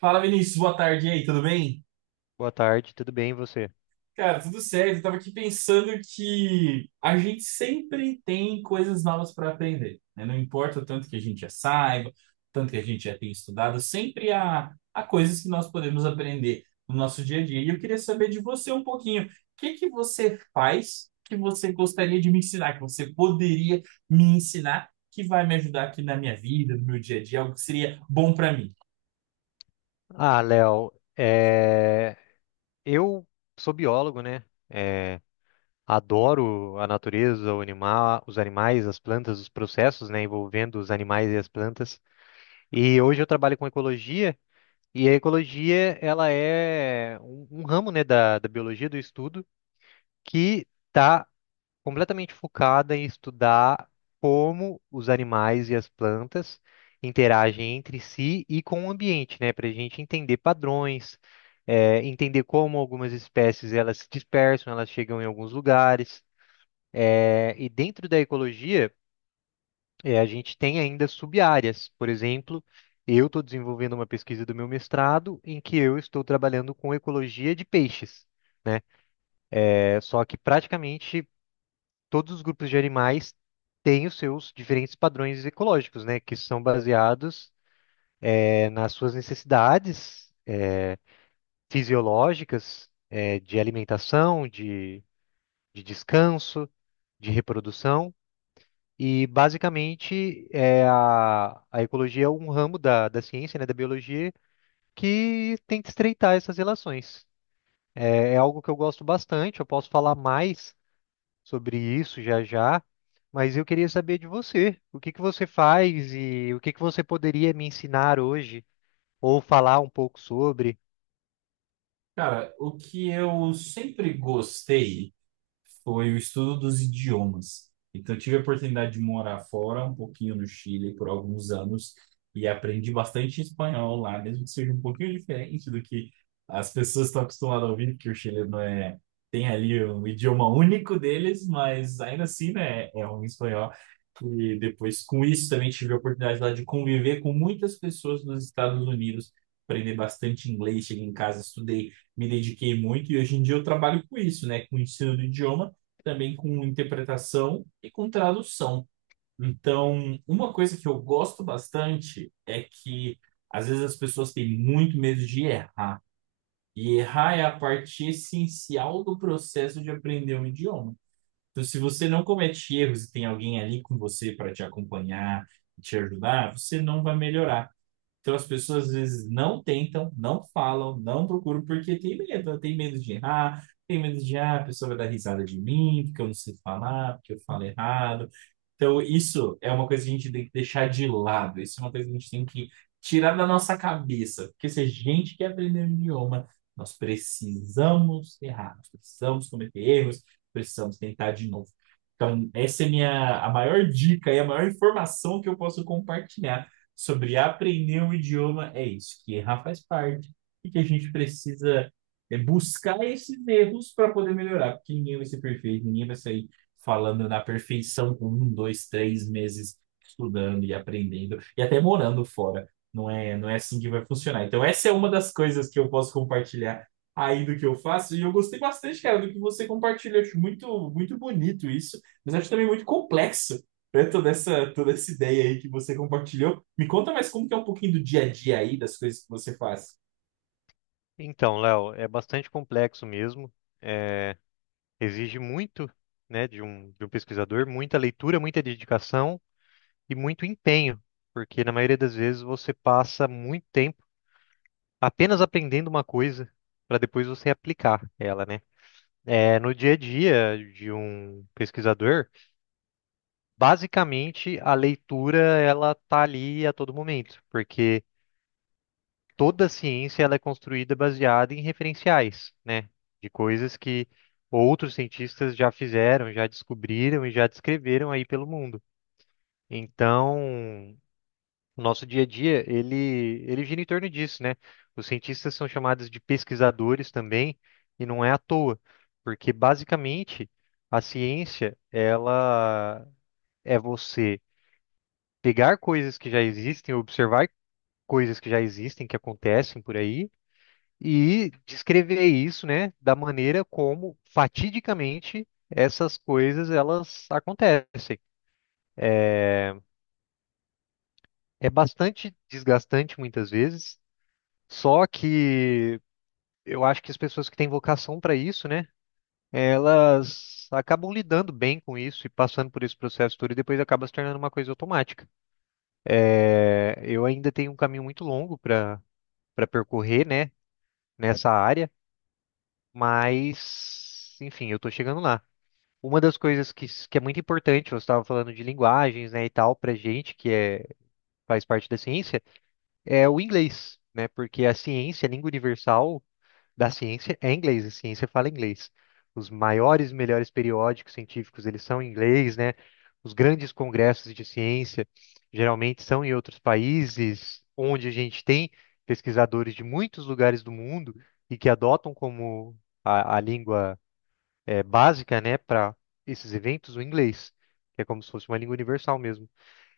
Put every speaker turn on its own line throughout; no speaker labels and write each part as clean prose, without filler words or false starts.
Fala, Vinícius, boa tarde e aí, tudo bem?
Boa tarde, tudo bem e você?
Cara, tudo certo. Eu tava aqui pensando que a gente sempre tem coisas novas para aprender, né? Não importa o tanto que a gente já saiba, o tanto que a gente já tenha estudado, sempre há coisas que nós podemos aprender no nosso dia a dia. E eu queria saber de você um pouquinho, o que que você faz que você gostaria de me ensinar, que você poderia me ensinar, que vai me ajudar aqui na minha vida, no meu dia a dia, algo que seria bom para mim?
Ah, Léo, é, eu sou biólogo, né? É, Adoro a natureza, o animal, os animais, as plantas, os processos, né, envolvendo os animais e as plantas. E hoje eu trabalho com ecologia, e a ecologia, ela é um ramo, né, da biologia do estudo que está completamente focada em estudar como os animais e as plantas interagem entre si e com o ambiente, né? Para a gente entender padrões, entender como algumas espécies elas se dispersam, elas chegam em alguns lugares. E dentro da ecologia, a gente tem ainda sub-áreas. Por exemplo, eu estou desenvolvendo uma pesquisa do meu mestrado em que eu estou trabalhando com ecologia de peixes, né? É, só que praticamente todos os grupos de animais têm os seus diferentes padrões ecológicos, né, que são baseados nas suas necessidades fisiológicas, de alimentação, de descanso, de reprodução. E basicamente é a ecologia, é um ramo da ciência, né, da biologia, que tenta estreitar essas relações. É, é algo que eu gosto bastante, eu posso falar mais sobre isso já já, mas eu queria saber de você. O que que você faz e o que que você poderia me ensinar hoje ou falar um pouco sobre?
Cara, o que eu sempre gostei foi o estudo dos idiomas. Então, eu tive a oportunidade de morar fora, um pouquinho no Chile, por alguns anos, e aprendi bastante espanhol lá, mesmo que seja um pouquinho diferente do que as pessoas estão acostumadas a ouvir, porque o chileno é, tem ali um idioma único deles, mas ainda assim, né, é um espanhol. E depois, com isso, também tive a oportunidade lá de conviver com muitas pessoas dos Estados Unidos, aprender bastante inglês, cheguei em casa, estudei, me dediquei muito e hoje em dia eu trabalho com isso, né? Com o ensino do idioma, também com interpretação e com tradução. Então, uma coisa que eu gosto bastante é que às vezes as pessoas têm muito medo de errar. E errar é a parte essencial do processo de aprender um idioma. Então, se você não comete erros e tem alguém ali com você para te acompanhar, te ajudar, você não vai melhorar. Então as pessoas às vezes não tentam, não falam, não procuram, porque tem medo, né? Tem medo de errar, tem medo de, ah, a pessoa vai dar risada de mim, porque eu não sei falar, porque eu falo errado. Então isso é uma coisa que a gente tem que deixar de lado, isso é uma coisa que a gente tem que tirar da nossa cabeça, porque se a gente quer aprender um idioma, nós precisamos errar, nós precisamos cometer erros, precisamos tentar de novo. Então, a maior dica e a maior informação que eu posso compartilhar sobre aprender um idioma, é isso, que errar faz parte e que a gente precisa buscar esses erros para poder melhorar, porque ninguém vai ser perfeito, ninguém vai sair falando na perfeição com um, dois, três meses estudando e aprendendo e até morando fora. Não é assim que vai funcionar. Então, essa é uma das coisas que eu posso compartilhar aí do que eu faço. E eu gostei bastante, cara, do que você compartilhou. Acho muito, muito bonito isso, mas acho também muito complexo, né? Toda essa ideia aí que você compartilhou. Me conta mais como que é um pouquinho do dia a dia aí, das coisas que você faz.
Então, Léo, é bastante complexo mesmo. é, Exige muito, né, de de um pesquisador, muita leitura, muita dedicação e muito empenho, porque na maioria das vezes você passa muito tempo apenas aprendendo uma coisa para depois você aplicar ela, né? É, no dia a dia de um pesquisador, basicamente, a leitura ela tá ali a todo momento, porque toda ciência ela é construída baseada em referenciais, né? De coisas que outros cientistas já fizeram, já descobriram e já descreveram aí pelo mundo. Então, o nosso dia a dia, ele gira em torno disso, né? Os cientistas são chamados de pesquisadores também, e não é à toa, porque basicamente a ciência ela é você pegar coisas que já existem, observar coisas que já existem, que acontecem por aí, e descrever isso, né, da maneira como fatidicamente essas coisas elas acontecem. É bastante desgastante muitas vezes, só que eu acho que as pessoas que têm vocação para isso, né, elas acabam lidando bem com isso e passando por esse processo todo e depois acaba se tornando uma coisa automática. É, eu ainda tenho um caminho muito longo para percorrer, né, nessa área. Mas, enfim, eu tô chegando lá. Uma das coisas que é muito importante, você estava falando de linguagens, né, e tal, pra gente que é, faz parte da ciência, é o inglês, né? Porque a ciência, a língua universal da ciência é inglês, a ciência fala inglês. Os maiores, melhores periódicos científicos, eles são em inglês, né? Os grandes congressos de ciência geralmente são em outros países, onde a gente tem pesquisadores de muitos lugares do mundo e que adotam como a língua é, básica, né, para esses eventos, o inglês, que é como se fosse uma língua universal mesmo.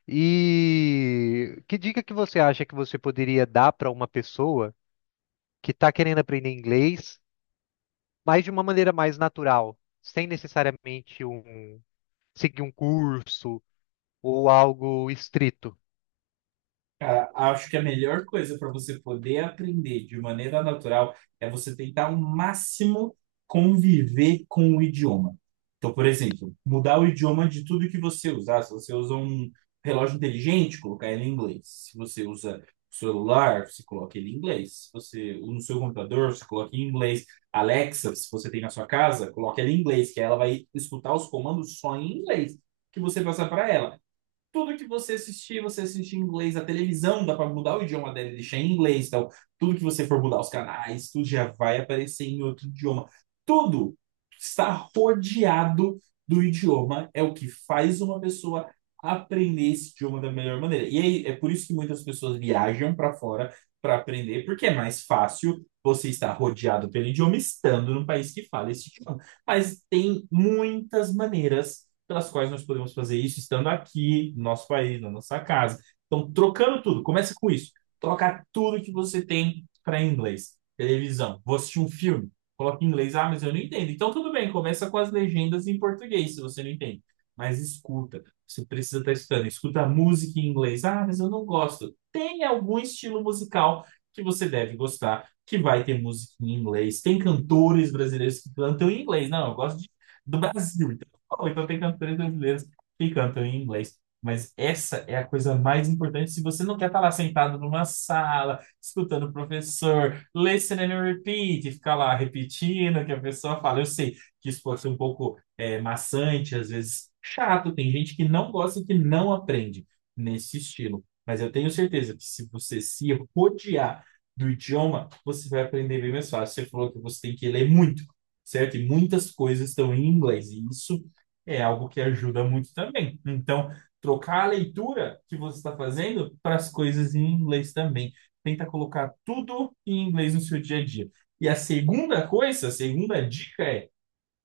E que dica que você acha que você poderia dar para uma pessoa que está querendo aprender inglês, mas de uma maneira mais natural, sem necessariamente um, seguir um curso ou algo estrito?
Acho que a melhor coisa para você poder aprender de maneira natural é você tentar ao máximo conviver com o idioma. Então, por exemplo, mudar o idioma de tudo que você usar. Se você usa um relógio inteligente, colocar ele em inglês. Se você usa celular, você coloca ele em inglês. Se você no seu computador, você coloca em inglês. Alexa, se você tem na sua casa, coloca ela em inglês, que aí ela vai escutar os comandos só em inglês que você passar para ela. Tudo que você assistir, você assiste em inglês. A televisão dá para mudar o idioma dela e deixar em inglês. Então, tudo que você for mudar os canais, tudo já vai aparecer em outro idioma. Tudo está rodeado do idioma. É o que faz uma pessoa aprender esse idioma da melhor maneira. E aí, é por isso que muitas pessoas viajam para fora para aprender, porque é mais fácil você estar rodeado pelo idioma estando num país que fala esse idioma. Mas tem muitas maneiras pelas quais nós podemos fazer isso estando aqui, no nosso país, na nossa casa. Então, trocando tudo. Começa com isso. Troca tudo que você tem para inglês. Televisão. Vou assistir um filme. Coloca em inglês. Ah, mas eu não entendo. Então, tudo bem. Começa com as legendas em português, se você não entende. Mas escuta. Você precisa estar escutando. Escuta a música em inglês. Ah, mas eu não gosto. Tem algum estilo musical que você deve gostar, que vai ter música em inglês. Tem cantores brasileiros que cantam em inglês. Não, eu gosto de do Brasil, ou então tem cantores brasileiros que cantam em inglês. Mas essa é a coisa mais importante se você não quer estar lá sentado numa sala, escutando o professor, listen and repeat, e ficar lá repetindo o que a pessoa fala. Eu sei que isso pode ser um pouco maçante, às vezes chato, tem gente que não gosta e que não aprende nesse estilo. Mas eu tenho certeza que se você se rodear do idioma, você vai aprender bem mais fácil. Você falou que você tem que ler muito, certo? E muitas coisas estão em inglês, e isso é algo que ajuda muito também. Então, trocar a leitura que você está fazendo para as coisas em inglês também. Tenta colocar tudo em inglês no seu dia a dia. E a segunda coisa, a segunda dica é: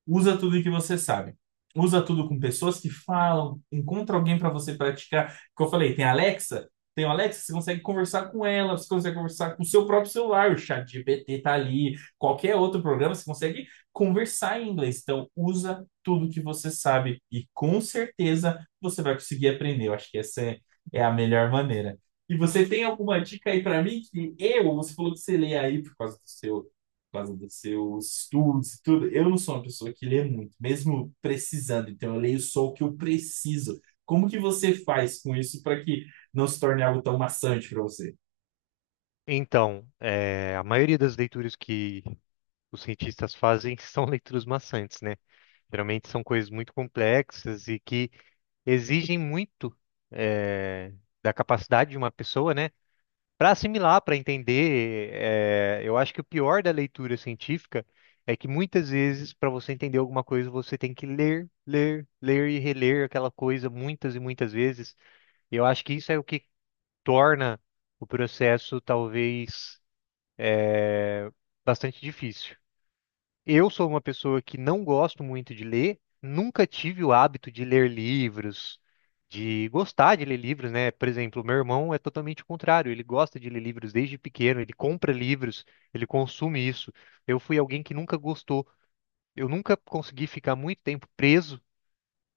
usa tudo que você sabe. Usa tudo com pessoas que falam. Encontra alguém para você praticar. Como eu falei, tem a Alexa. Tem o Alexa, você consegue conversar com ela, você consegue conversar com o seu próprio celular, o chat GPT tá ali, qualquer outro programa, você consegue conversar em inglês. Então, usa tudo que você sabe e com certeza você vai conseguir aprender. Eu acho que essa é a melhor maneira. E você tem alguma dica aí para mim que eu, você falou que você lê aí por causa dos seus estudos e tudo. Eu não sou uma pessoa que lê muito, mesmo precisando. Então, eu leio só o que eu preciso. Como que você faz com isso para que não se torne algo tão maçante para você?
Então, é, a maioria das leituras que os cientistas fazem são leituras maçantes, né? Geralmente são coisas muito complexas e que exigem muito eh, da capacidade de uma pessoa, né? Para assimilar, para entender, eu acho que o pior da leitura científica é que muitas vezes, para você entender alguma coisa, você tem que ler, ler, ler e reler aquela coisa muitas e muitas vezes. E eu acho que isso é o que torna o processo talvez bastante difícil. Eu sou uma pessoa que não gosto muito de ler, nunca tive o hábito de ler livros, de gostar de ler livros, né? Por exemplo, meu irmão é totalmente o contrário, ele gosta de ler livros desde pequeno, ele compra livros, ele consome isso. Eu fui alguém que nunca gostou, eu nunca consegui ficar muito tempo preso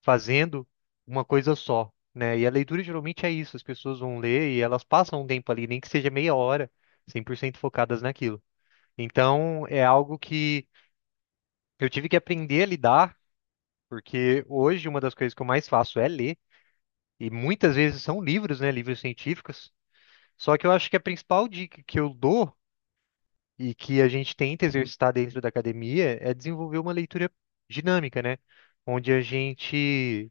fazendo uma coisa só, né? E a leitura geralmente é isso, as pessoas vão ler e elas passam um tempo ali, nem que seja meia hora, 100% focadas naquilo. Então, é algo que eu tive que aprender a lidar, porque hoje uma das coisas que eu mais faço é ler, e muitas vezes são livros, né, livros científicos. Só que eu acho que a principal dica que eu dou e que a gente tenta exercitar dentro da academia é desenvolver uma leitura dinâmica, né, onde a gente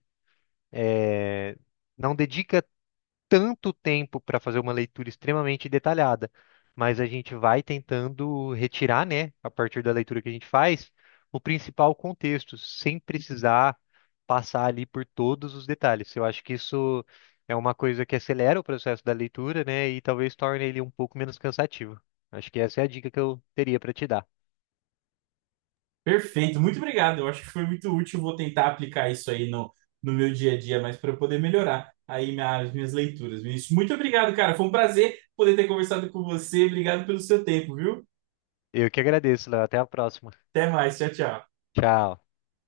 eh, não dedica tanto tempo para fazer uma leitura extremamente detalhada, mas a gente vai tentando retirar, né, a partir da leitura que a gente faz, o principal contexto, sem precisar passar ali por todos os detalhes. Eu acho que isso é uma coisa que acelera o processo da leitura, né, e talvez torne ele um pouco menos cansativo. Acho que essa é a dica que eu teria para te dar.
Perfeito, muito obrigado. Eu acho que foi muito útil. Vou tentar aplicar isso aí no, no meu dia a dia, mas para eu poder melhorar aí as minhas leituras. Vinícius, muito obrigado, cara. Foi um prazer poder ter conversado com você. Obrigado pelo seu tempo, viu?
Eu que agradeço, Léo. Até a próxima.
Até mais. Tchau, tchau.
Tchau.